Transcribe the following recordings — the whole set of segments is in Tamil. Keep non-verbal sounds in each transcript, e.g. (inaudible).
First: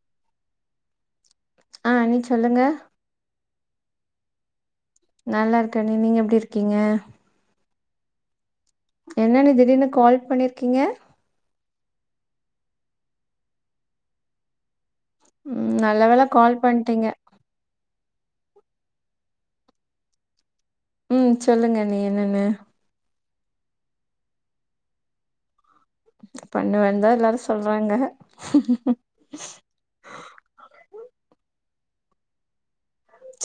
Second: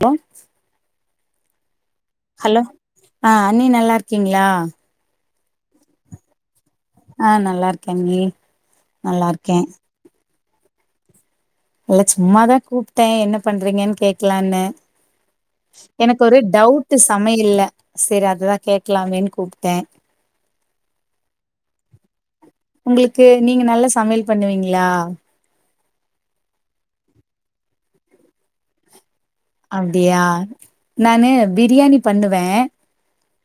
ஹலோ ஆஹ் அண்ணி ஹலோ சொல்லுங்க ஆ அண்ணி நல்லாயிருக்கீங்ளா நல்லாயிருக்கண்ணி நீங்க எப்டி இருக் ஆஹ் நல்லா இரு க்கண்ணி என்னண்ணி திடீர்னு கால் பண்ணிருக் கீங்க இல்ல சும்மாதா கூப்டே என்ன பண்றீங்கன்னு கேக்கலாம்னு ம் நல்ல எனக்கு வேல ஒரு கால் டவுட் பண்ட்டீங்க சமையல்ல செரி அதுதா கேட்கலாமேன்னு கூப்ட்டே உம் சொல்லுங்கண்ணி என்னன்னு க்கு நீங்க நல்லா சமையல் பண்ணுவீங்ளா பண்ணு வந்தாயெல்லாரோ சொல்றாங்க அப்டியா நானு பிரியாணி பண்ணுவே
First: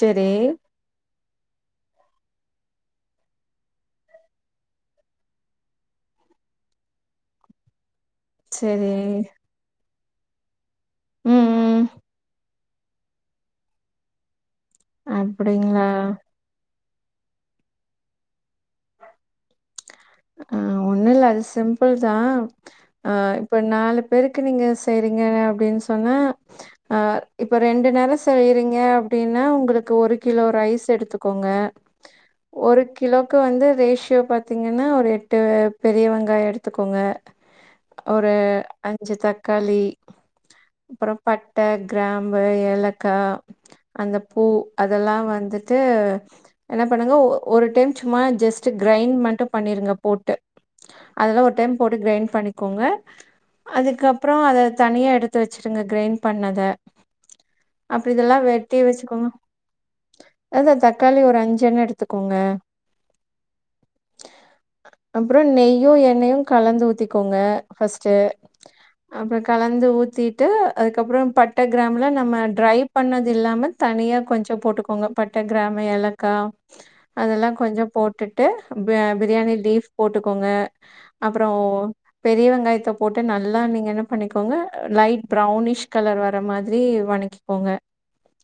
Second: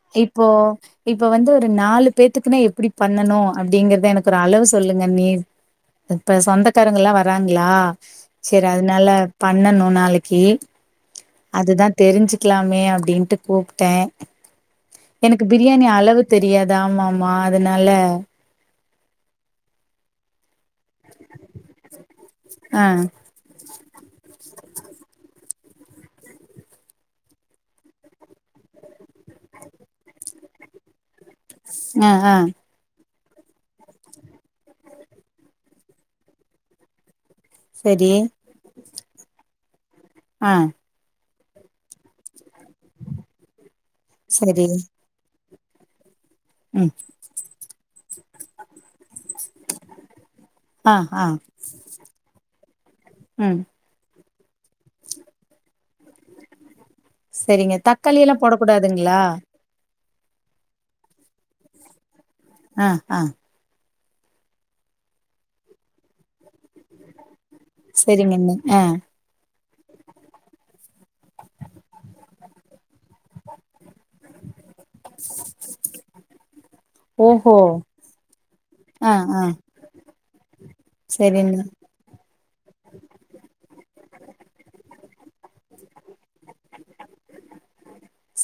செரி இப்போ இப்ப வந்து ஒரு நாலு பேத்துக்குன்னா எப்டி பண்ணணோ அப்டிங்குறத எனக்கு ஒரு அளவு சொல்லுங்கண்ணி இப்ப சொந்தக்காரங்கல்லா வராங்களா செரி அதனால பண்ணணோ நாளை க்கி ம் ம் அதுதா தெரிஞ்சு க்கலாமே அப்டின்டு கூப்ட்டே எனக்கு பிரியாணி அப்டிங்களா அளவு தெரியாது தா மாமா அதனால (unintelligible) ஒண்ணோயில்ல அது சிம்பிள் தா ஆ இப்ப நாளு பேருக்கு நீங்க செய்றீங்க அப்டின்னு சொன்னா இப்ப ரெண்டு நேரோ செய்றீங்க அப்டின்னா உங்களுக்கு ஒரு கிலோ ரைஸ் எடுத்துக் கோங்க ஆ ஆ ஒரு கிலோக்கு வந்து ரேஷியோ பாத்தீங்க ன்னா ஒரு எட்டு பெரிய வெங்காயோ எடுத்துக்கோங்க சரி ஒரு அஞ்சு தக் களி ஆஹ் பட்டகிராம் ஆ ஏலக்கா அந்த பூ சரி அதெல்லா வந்து த்து என்ன ம் பண்ணுங்க ஒ ஒரு டைம் சும்மா ஜஸ்ட் கிரைண்ட் பண்ட்டு பண்ணிருங்க போட்டு ஆ ஆ அதெல்லாம் ஒரு டைம் போட்டு கிரைண் பண்ணிக்கோங்க ம் அதுக்கப் அப்றம் அதை தனியா எடுத்து வச்சுருங்க கிரைண் பண்ணத சரிங்க அப்டி தக்காளி இதெல்லா எல்லாம் போடக் வெட்டி கூடாதுங்களா வச்சுக்கோங்க அதா தக்காளி ஒரு அஞ்சு எண்ணோ எடுத்து ஆஹ் ஆஹ் அப்றோ நெய்யு எண்ணெயு கலந்து ஊத்திக்கோங்க ஃபஸ்ட்டு சரிங்கண்ணி ஆஹ் அப்புறோ கலந்து ஊத்திட்டு அதுக்கப்புறம் பட்டை கிராமில நம்ம ட்ரை பண்ணது இல்லாமல் தனியாக கொஞ்ச போட்டுக்கோங்க பட்டை கிராம்பு ஏலக்கா அதெல்லா ஓஹோ கொஞ்ச போட்டுட்டு ப ஆ ஆ பிரியாணி லீஃப் போட்டுக்கோங்க அப்றோ சரிண்ணே பெரிய வெங்காயத்த போட்டு நல்லா நீங்க என்ன பண்ணிக்கோங்க லைட் பிரவுன் ஷ்கலர் வர ர்ற மாதிரி வனக்கிகோங்க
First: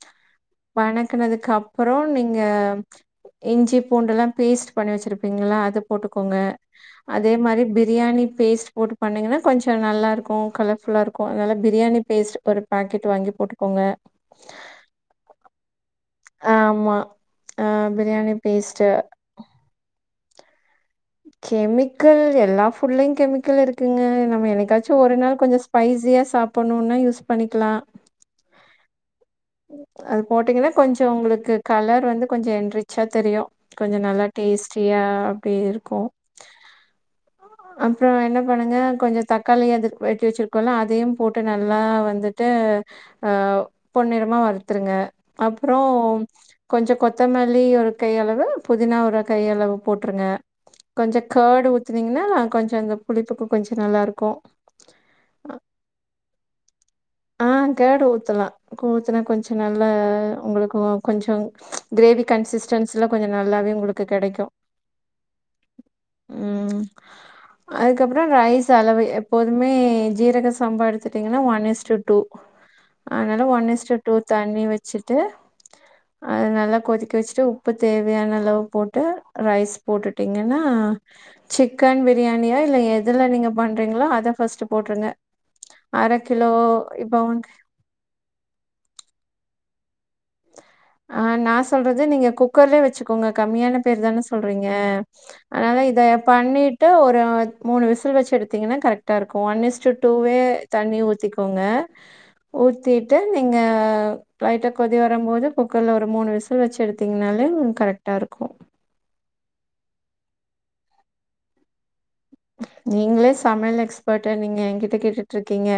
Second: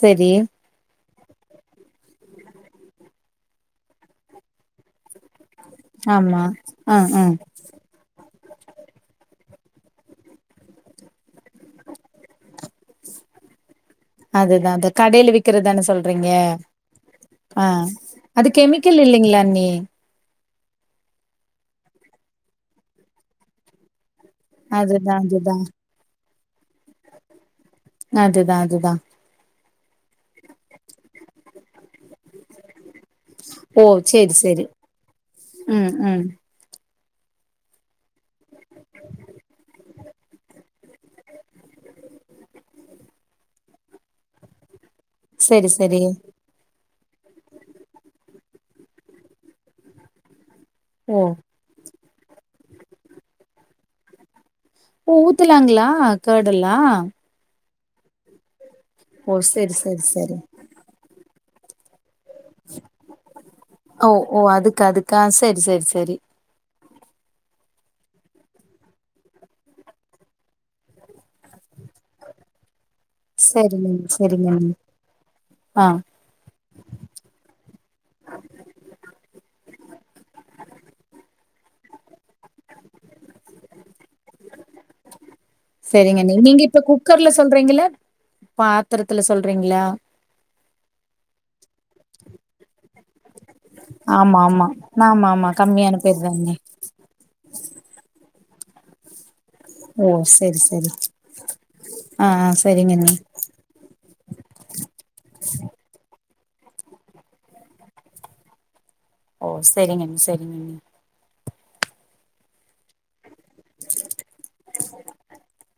சரி வனக் க்குணதுக்கு அப்புறம் நீங்க இஞ்சி பூண்டெல்லாம் பேஸ்ட் பண்ணி வச்சிருப் (unintelligible) அது போட்டுக்கோங்க ஆமா ஆ ஆ அதே மாரி பிரியாணி பேஸ்ட் போட்டு பண்ணீங்ன்னா கொஞ்சோ நல்லாருக்கும் கலர்ஃபுல்லாக இருக்கு நல்லா பிரியாணி பேஸ்ட் ஒரு பாக்கெட் வாங்கி போட்டுக்கோங்க றீங்க ஆமா ஆ ஆஹ பிரியாணி அது பேஸ்ட்டு கெமிக்கல் இல்லைங்களாண்ணி கெமிக்கல் எல்லா ஃபுட்லயும் கெமிக்கல் இருக்குங்க என்னைக்காச்சு அதுதா ஒரு நாள் அதுதா கொஞ்ச ஸ்பைசியா சாப் ஒன்னொன்னா யூஸ் பண்ணிக்கலாம் அதுதான் அதுதான் அது போட்டீங்கன்னா கொஞ்சோ உங்களுக்கு கலர் வந்து கொஞ்ச எண்ரிச் ச்சா தெரியு ஓ கொஞ்ச நல்லா சேரி சேரி டேஸ்ட்டியா அப்டி ம் இருக்கும் ம் அப்றோ என்ன பண்ணுங்க கொஞ்ச தக்காளிய அதுக்கு வெட்டி வச்சிருக்கோம்ல்ல அதையும் போட்டு நல்லா வந்துட்டு அஹ் பொன்னிற மால் த்ருங்க செரி செரி அப்றோம் கொஞ்சோ கொத்தமல்லி ஒரு கையளவு புதினா ஒரு கையளவு போட்ருங்க ஓ கொஞ்சோ கர்ட் ஊத் பத்னீங்கன்னா கொஞ்சோ அந்த புளிப்புக்கு கொஞ்சோ நல்லாருக்கோ ஓ ஊத்துலாங்களா கர்ட்டெல்லா கர்ட் ஊத்துலா (unintelligible) கொஞ்சோ நல்லா செரி செரி உங்களுக்கோ கொஞ்சோ கிரேவி கன்சிஸ்டன்சுல கொஞ்சோ நல்லாவே உங்களுக்கு ஓ ஓ கெடைக்கோ அதுக்கு அதுக்கா செரி செரி செரி உம் அதுக்கப்புறோ ரைஸ் அளவு எப்போதுமே ஜீரக சம்பா எடுத்துட்டீங்கன்னா ஒன் ஈஸ்ட்டு டூ தனால ஒன் செரிங்க ஈஸ்ட்டு செரிங்க தண்ணி அண்ணி வெச்சுட்டு ஆ அத நல்லா கொதிக்க வெச்சுட்டு உப்பு தேவையான அளவு போட்டு ரைஸ் போட்டுட்டீங்கன்னா சிக்கன் பிரியாணி (unintelligible) எதுல நீங்க பண்றீங்களோ அத ஃபர்ஸ்ட்டு போட்ருங்க அர செரிங்க அண்ணி கிலோ நீங்க இப்ப இப்போ வந்து த்தரத்துல சொல்றீங்ளா ஆஹ் நா சொல்றது நீங்க குக்கர்லயே வெச்சுக்கோங்க கம்மியான பேர் தான ஆமா சொல்றீங்க ஆமா ஆமா ஆமா அதனால கம்மியான இத பேர் தாண்ணி பண்ணிட்டு ஒரு மூணு விசில் வெச்சு எடுத்து பாத்தீங்கன்னா கரெக்டாருக் ஒன் ஈஸ்டு ஓ டூவே செரி செரி தண்ணி ஊத்திக்கோங்க ஆ ஆ செரிங்க அண்ணி ஊத்திட்டு நீங்க லைட்டா கொதி வருமோது ஒரு மூணு விசில் வெச்சி எடுத்தீங்னாலே உங்ளுக்கு கரெக்டாயிருக்கோ ஓ செரிங்கண்ணி செரிங்கண்ணி நீங்ளே சமையல் எக்ஸ்பர்ட்டு நீங்க என்கிட்ட கேட்டுட்டுருக்கீங்க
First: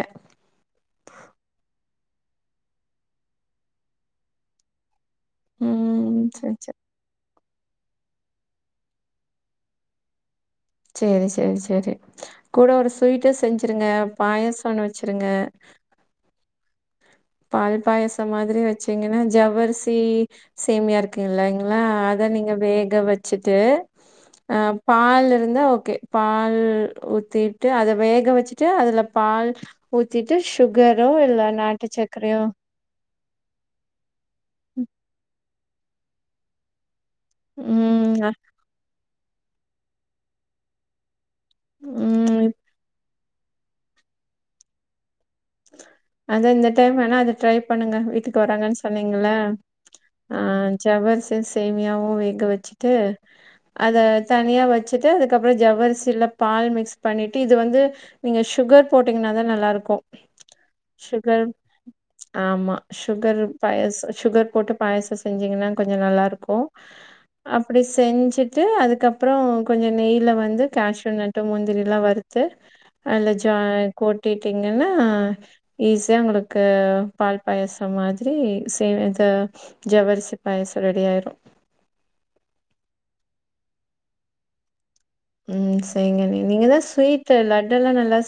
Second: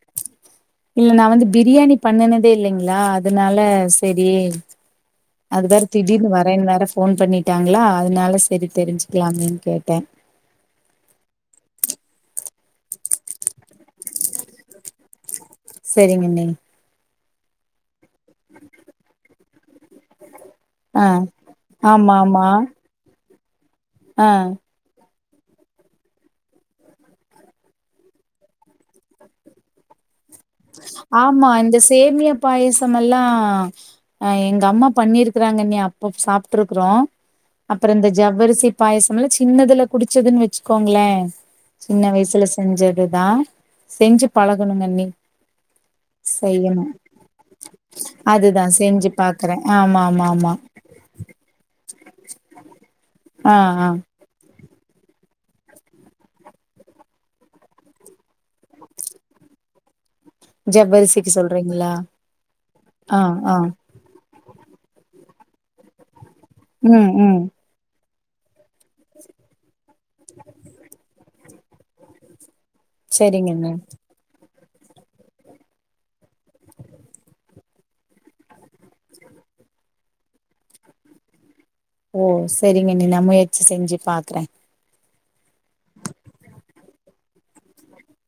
இல்ல நா வந்து பிரியாணி பண்ணுனதேயில்லைங்களா அதனால செரி அது வேற ம் திடீர்னு சரி வரேன்னு வேற போன் பண்ணிட்டாங்களா அதனால செரி தெரிஞ்சுக்கலாமேன்னு கேட்டே சேரி சேரி செரி கூட ஒரு ஸ்வீட்டு செஞ்சிருங்க பாயாசோ ஒன்ன வெச்சுருங்க செரிங்கண்ணி பால் பாயசோ மாதிரி வெச்சீங்கன்னா ஜவ்வரிசி சேமியா ஆ இருக்குயில்லைங்களா ஆமா அத ஆமா நீங்க வேக வெச் சிட்டு ஆ அஹ் பால் இருந்தா ஓகே பால் ஊத்திட்டு அத வேக வெச்சுட்டு அதுல பால் ஊ த்திட்டு சுகரோ இல்ல ஆமா இந்த நாட்டு சக் சேமியா பாயாசோ மாரி எல்லா ஹ எங்க அம்மா பண்ணிருக்கு (unintelligible) ராங்கண்ணி அப்போ சாப்ட்ருக்கறோம் அப்புறம் இந்த ம் அ- ஜவ்வரிசி பாயசம் ஒருவேல சின்னதுல குடிச்சதுன்னு வச்சுக்கோங்களே சின்ன வயசுல ம் செஞ்சதுதா செஞ்சு பழகணுங்கண்ணி அதான் இந்த டைம் வேனா அத ட்ரை பண்ணுங்க வீட்டுக்கு அதுதா வராங்கன்னு செஞ்சு சொன்னீங்கள பாக்குறே ஆமா ஆமா ஆ ஆமா ஜவ்வரிசி சேமியாவும் வேக வச்சுட்டு ஆ ஆ அத தனியா வச் வச்சுட்டு அதுக்கப்புறோ ஜவ்வரிசில பால் மிக்ஸ் பண்ணிட்டு இது வந்து நீங்க சுகர் போட்டீங்கன்னாதா நல்லாருக்கும் ஜவ்வரிசிக்கு சுகர் சொல்றீங்களா ஆமா ஆ சுகர் ஆ பாயச சுகர் போட்டு பாயசோ செஞ்சீங்கன்னா கொஞ்ச நல்லா இருக் கும் ம் ம் அப்டி செஞ்சு ட்டு அதுக்கப்புறம் கொஞ்சம் நெய்ல வந்து கேஷுனட் ட்ட முந்திரிலாம் வருத்து அல்ல ஜா சரிங்கண்ணே கோட்டி என்னா ஈஸியா உங்களுக்கு பால் பாயசம் மாதிரி செய் (unintelligible) ஜவ்வரிசி பாயசம் ரெடி ஆயிரும் ஓ சரிங்கண்ணி நா முயற்சி செஞ்சு பாக்குறேன் உம் செரிங்கண்ணி நீங்கதா ஸ்வீட் லட்டு எல்லாம் நல்லா ஸ்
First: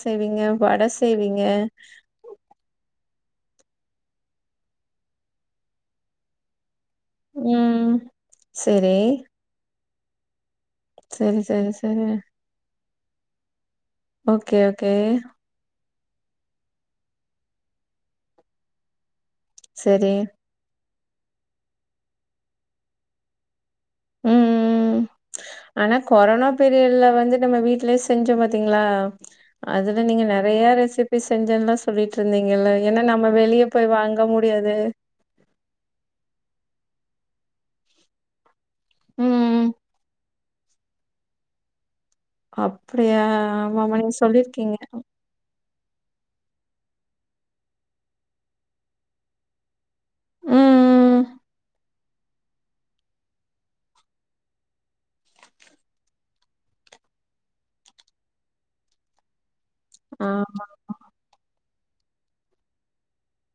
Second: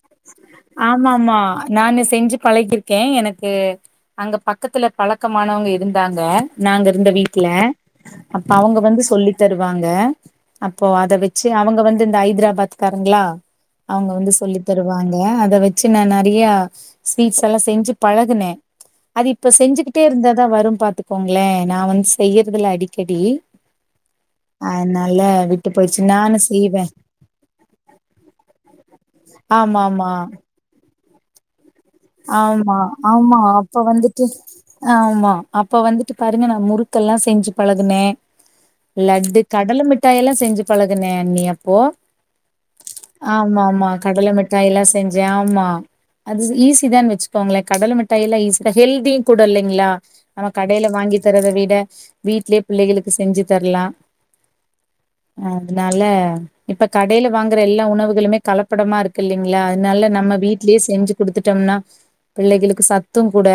ஆமா - ஆமா நானு செஞ்சு பழகிருக்கே எனக் (unintelligible) அங்க பக்கத்துல பழக்கமானவங்க இருந்தாங்க நாங்க இருந்த வீட்டு ம் அப்ப அவுங்க செரி வந்து சொல்லி தருவாங்க அங்க அப்போ அத செரி வச்சு செரி அவங்க செரி வந்து இந்த ஐதராபாத் க்காருங்களா அவங்க வந்து சொல்லி ஓகே ஓகே வாங்க அத வெச் வச்சு நா நெறைய ஸ்வீட்ஸ் எல்லாம் செஞ்சு பழகுனே அது இப்ப செஞ்சுகிட்டே செரி இருந்தாதான் வரும் பாத்துக் போங்ளே நா வந்து செய்யறதில்ல அடிக்கடி உம் அதனால விட்டு ஆனா போயிடுச்சு நானு கொரோனா செய்வே பீரியட்ல வந்து நம்ம வீட்லயே செஞ்சோம் பாத்தீங்களா அதுல ஆமாமா நீங்க நெறைய ரெசிபி செஞ்சல்லாம் ஆமா - ஆமா அப்ப வாங்க வந்துட்டு முடியாது ஆமா அப்ப வந்துட்டு பாருங்க நா முறுக் க்கல்லாம் செஞ்சு பழகுனேன் லட்டு கடல மிட்டாயல்லாம் செஞ்சு பழகுனே அன்னி அப்போ அப்டியா ஆமா ஆமா ஆமாமா நீங்க கடல மிட்டாய் சொல்லிருக்கீங்க எல்லா செஞ்சே ஆமா (unintelligible) (unintelligible) தான் வச்சுக்கோங்களேன் கடல மிட்டாய் எல்லாம் ஈசி தான் ஹெல்தியும் கூட இல்லைங்ளா நம்ம கடையில வாங்கி ம் தரத விட வீடலயே பிள்ளைகளுக்கு செஞ்சு தரலாம் அதனால இப்ப கடையில வாங்குற எல்லா உணவுகளுமே கலப்படமா இருக்கு இல்லைங் ல்ல அதனால நம்ம ஆமா வீட்லயே செஞ்சு குடுத்துட் ன்னா பிள்ளைகளுக்கு சத்தும் கூட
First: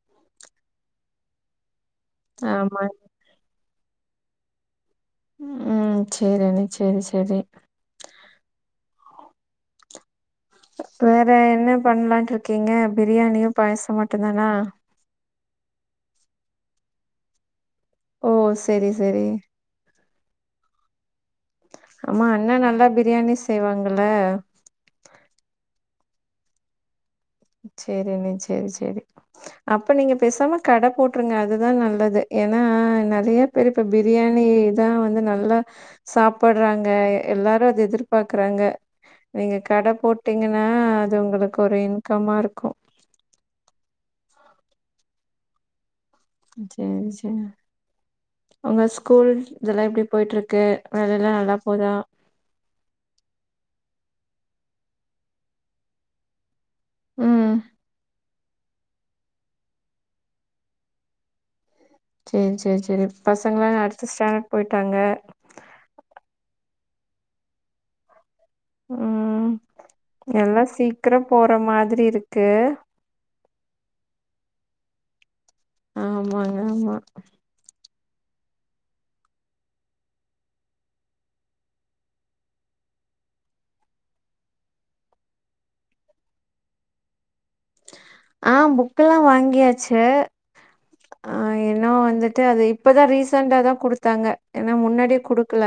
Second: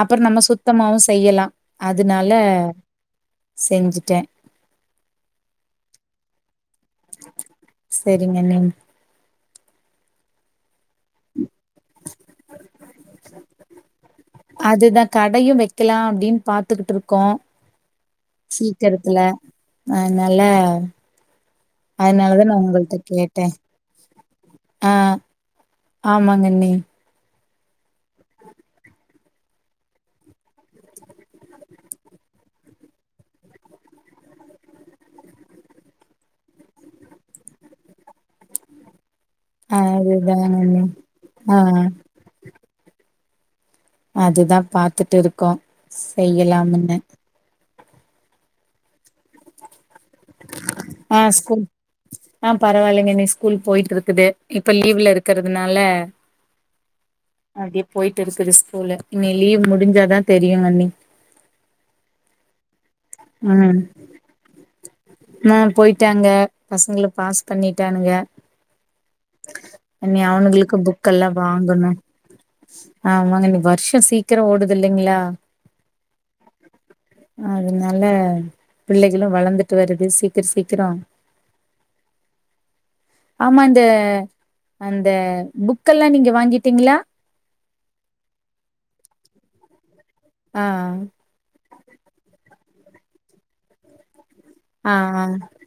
அப்புறோ நம்ம சுத்தமாவு செய்யலா அதுனால ஆமா செஞ்சுட்டே உம் சரி அண்ணி செரி செரி சரிங்க நீ வேற என் என்ன பண்லான்ட்றுக்கிங்க பிரியாணியும் பாயசமா மட்டு தானா கடையும் வைக்கலாம் அப்டின்னு பாத்துக்குட்டு இருக்கோ ஓ செரி சீக்கிரத்துல செரி அஹ் நல்ல ஆமா அண்ணன் நல்லா பிரியாணி செய்வாங்கல்ல ஆமாங்கண்ணி சேரிண்ணே சேரி சேரி அப்ப நீங்க பேசாம கடை போட்ருங்க அதுதா நல்லது ஏன்னா நெறைய பேரு இப்ப பிரியாணிதா வந்து நல்லா சாப்பட்றாங்க எல்லாரு அத எதிர்பாக்குறாங்க நீங்க ஆ கட அதுதாங்க போட்டீங்கன்னா அண்ணி அது ஆ உங்களுக்கு ஒரு இன் ஆமா இருக்கு அதுதான் பாத்துட்டு இருக்கோம் செய்யலாம்னு சேரி சேரி உங்க ஸ்கூல் இதெல்லா எப்டி போயிட்ருக் ஆஹ் ஸ்கூல் ஆஹ் பரவால்லைங்க இன்னைக்கி ஸ்கூல் போயிட்ருக் இருக்குது இப்ப லீவ்ல இருக்கறிறதுனால ம் அப்டியே போயிட்டிருக் இது ஸ்கூலு இனி லீவ் முடிஞ்சாதா தெரியுங்க அண்ணி ச்சேரி ச்சேரி சரி ம் பசங்கள்லா அடுத்த ஸ்டாண்டர்ட் போயிட்டாங்க பசங்களை பாஸ் பண்ணிட்டானுங்க ம் இனி எல்லா அவனுகளுக்கு புக் சீக்கிர எல்லாம் போற வாங்கணு மாதிரி இருக்கு ஆமாங்க இனி வருஷோ சீக் சீக்கிரம் ஓடுது இல்லைங்ளா ஆமாங்க ஆமா னால பிள்ளைகளு வளந்துட்டு வருது சீக்கிர சீக்கிர ஆமா இந்த (unintelligible) அந்த புக்கெல்லா நீங்க வாங்கிட்டீங்களா ஆஹ் புக் எல்லாம் வாங்கியாச்சு ஆ ட்டு ஆஹ் இன்னு வந்துட்டு அது இப்பதா ரீசண்டாதா குடுத்தாங்க ஏன்னா ஆ முன்னாடியே ஆ குடுக்கல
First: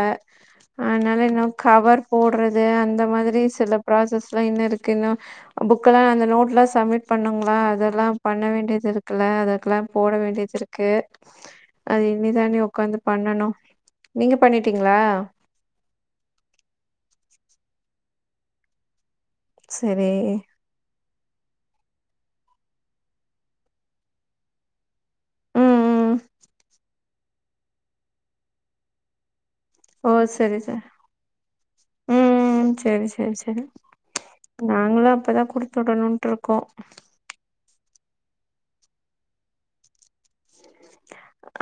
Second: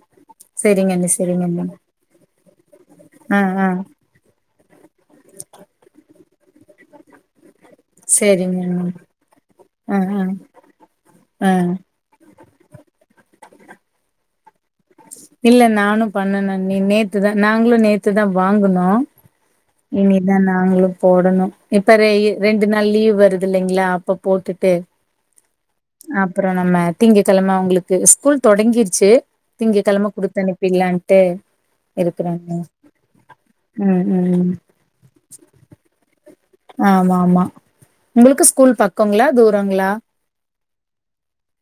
செரிங்க அண்ணி அதனால செரிங்க இன்னு அண்ணி கவர் போடுற இது அந்த மாதிரி ஆ ஆ சில ப்ராசஸ் (unintelligible) க்கு இன்னு புக் எல்லா அந்த நோட் ப்ளஸ் தமிழ் பண்ணுங்களா அதெல்லா பண்ண செரிங்க வேண்டியது அண்ணி இருக்குல்ல அதுக்கெல்லா ஆ போட ஆ வேண்டியது இருக்கு ஆ அது இனிதானே உக்காந்து பண்ணணு நீங்க பண்ணிட்டீங்களா? இல்ல நானு பண்ணுன நீ நே த்துதா நாங்களு நேத்துதா வாங்குனோ சரி இனிதா நாங்களு போடணு இப்ப ரெ-ரெண்டு நாள் லீவ் வருது இல்லைங்களா அப்ப போட்டுட்டு ம் ம் அப்புறோ நம்ம திங்கக்கிழம அவங்களுக்கு ஸ்கூல் தொடங்கிருச்சு திங்கக்கிழமை ஓ சரி சரி குடுத்தனுப்பிறலான்ட்டு ம் இருக்குறேங்க ம் சரி சரி சரி உம் உம் (inaudible) நாங்களு அப்பதா குடுத்து விடணுன்ட்டு இருக்கோ. ஆமா ஆமா உங்களுக்கு ஸ்கூல் பக்கங்களா தூரங்களா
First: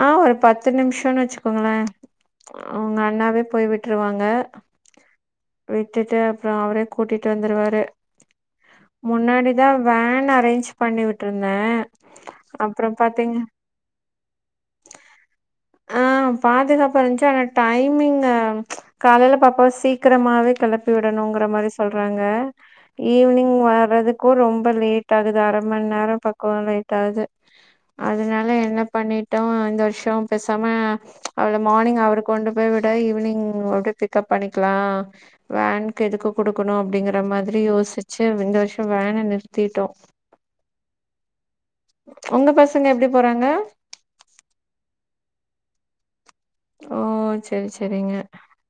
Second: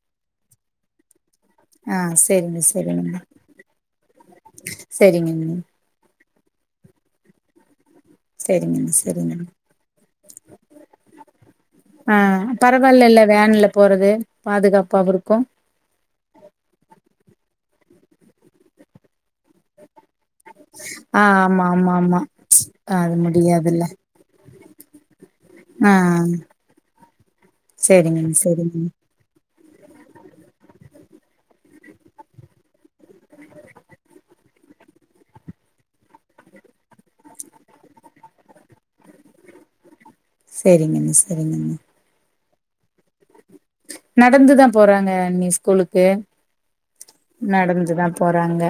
ஆஹ் ஒரு பத்து நிமிசோனு வச்சு க்குங்களே ஆ செரிங்க உங்க செரிங்க அண்ணாவே போய் விட்ருவாங்க செரிங்கங்க விட்டுட்டு அப் அப்றோ அவரே கூட்டிட்டு வந்துருவாரு செரிங்க செரிங்க முன்னாடிதா வேன் அரேஞ்ச் பண்ணி விட்ருந்தே ஆ அப்றோ பரவாயில்லல்ல பாத்தீங் வேன்ல போறது பாதுகாப்பாவு இருக்கும் ஆஹ் பாதுகாப்பா இருந்துச்சு ஆனா டைமிங் காலைல பாப்பா சீக் க்கிரமாவே கெளப்பி ஆ விடணும்கற ஆமா மாரி ஆமா ஆமா சொல்றாங்க அது ஈவினிங் முடியாதுல்ல வர்றதுக்கும் ரொம்ப (unintelligible) க்குது அரை மணி ஆ நேரம் பக்கோ லேட்டாகுது செரிங்கண்ணி அதனால என்ன செரிங்கண்ணி பண்ணிட்டோ தர்ஷம் பேசாம அவள மார்னிங் அவரு கொண்டு போய் விட ஈவினிங் அப்டியே பிக்அப் பண்ணிக்கலா வேனுக்கு எதுக்கு குடுக்கணு அப்டிங்கற மாதிரி யோசிச்சு இந்த வருஷம் வேன நிறுத்திட்டோ செரிங்கண்ணி செரிங்கண்ணி உங்க பசங்க எப்டி போறாங்க நடந்துதா போறாங்க அண்ணி ஸ்கூலுக்கு ஓ செரி நடந்துதா செரிங்க போறாங்க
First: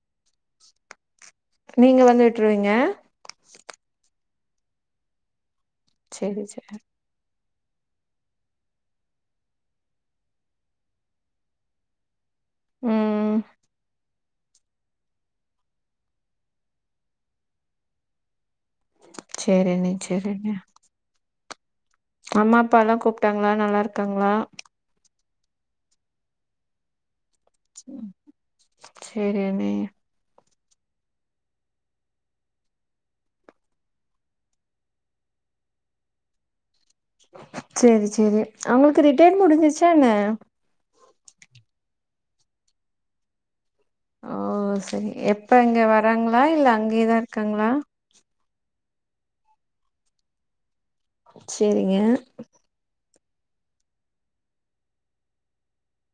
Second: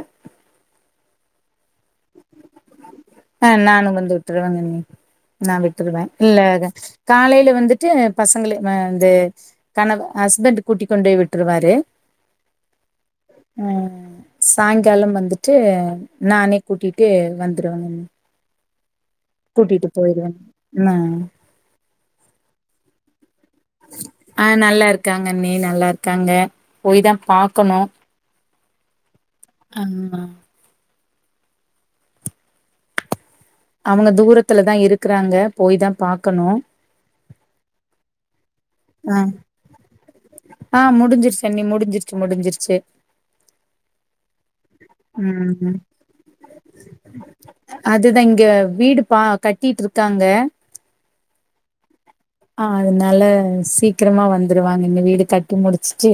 நீங்க வந்து விட்ருவீங்க த்துருவங்கண்ணி நான் விட்டுருவே இல்ல செரி செரி காலையில வந்துட்டு பசங்கள வந்து கண ஹஸ்பண்ட் கூட்டி கொண்டு விட்ருவாரு ம் உம் சாயங்காலம் வந்துட்டு நானே கூட்டிட்டு வந் த்துருவங்கண்ணி கூட்டிட்டு சேரிண்ணே போயிருவே சேரிண்ணே ன்ன அம்மா அப்பாலாம் கூப் ட்டாங்களா நல்லா இருக்காங்களா ஆ நல்லா இருக்காங்க அண்ணி நல்லா இருக்காங்க போய்தா பாக்கணு செரி அண்ணி ஆமா அவங்க தூரத்துலதா இருக்குறாங்க போய்தா பாக்கணு சேரி சேரி அவங்களுக்கு ஆஹ் ரிட்டையர் முடிஞ்சிருச்சா என்ன ஆஹ் முடிஞ்சிருச்சண்ணி முடிஞ்சிருச் முடிஞ்சிருச்சு ஓ சரி எப்ப ம் இங்க வராங்களா இல்ல அங்கேயேதா இருக்காங்களா அதுதா இங்க வீடு பா கட்டிட்டு இருக்காங்க செரிங்க ஆஹ் அதனால சீக்கிரமா வந்துருவாங்க இங்க வீடு கட்டி முடிச்சுட்டு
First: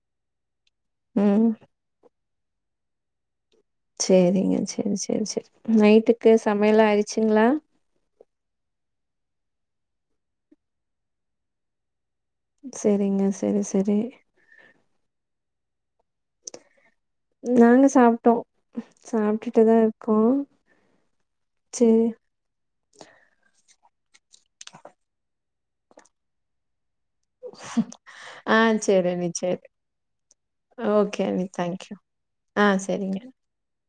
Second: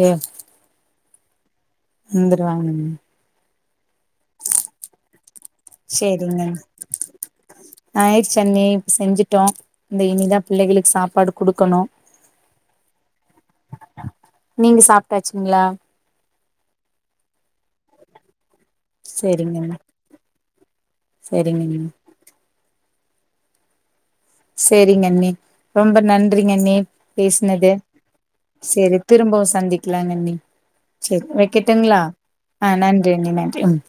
ஹும் வந்துருவாங்க அண்ணி சேரிங்க செரி செரி செரி செரிங்க ஆயிருச்சு அண்ணி இப்ப செஞ்சுட் ட்டோ இந்த இனிதா பிள்ளைகளுக்கு சாப்பாடு குடுக்கணு செரிங்க செரி செரி சாப்ட்டாச்சுங்ளா நாங்க சாப்ட்டோ சேரிங்க சாப்ட்டுட்டுதா அண்ணி இருக்கோ சேரிங்க அண்ணி சேரி (inaudible) செரிங்கண்ணி ரொம்ப நன்றிங்கண்ணி பேசுனது ஆ சேரி அண்ணி திரும்பவு சேரி சந்திக்கலாங்கண்ணி ஓகே சேரி அண்ணி தேங்க்யூ வெக்கட்டுங்களா ஆ ஆஹ் சேரிங்க நன்றியண்ணி நன்றி ம்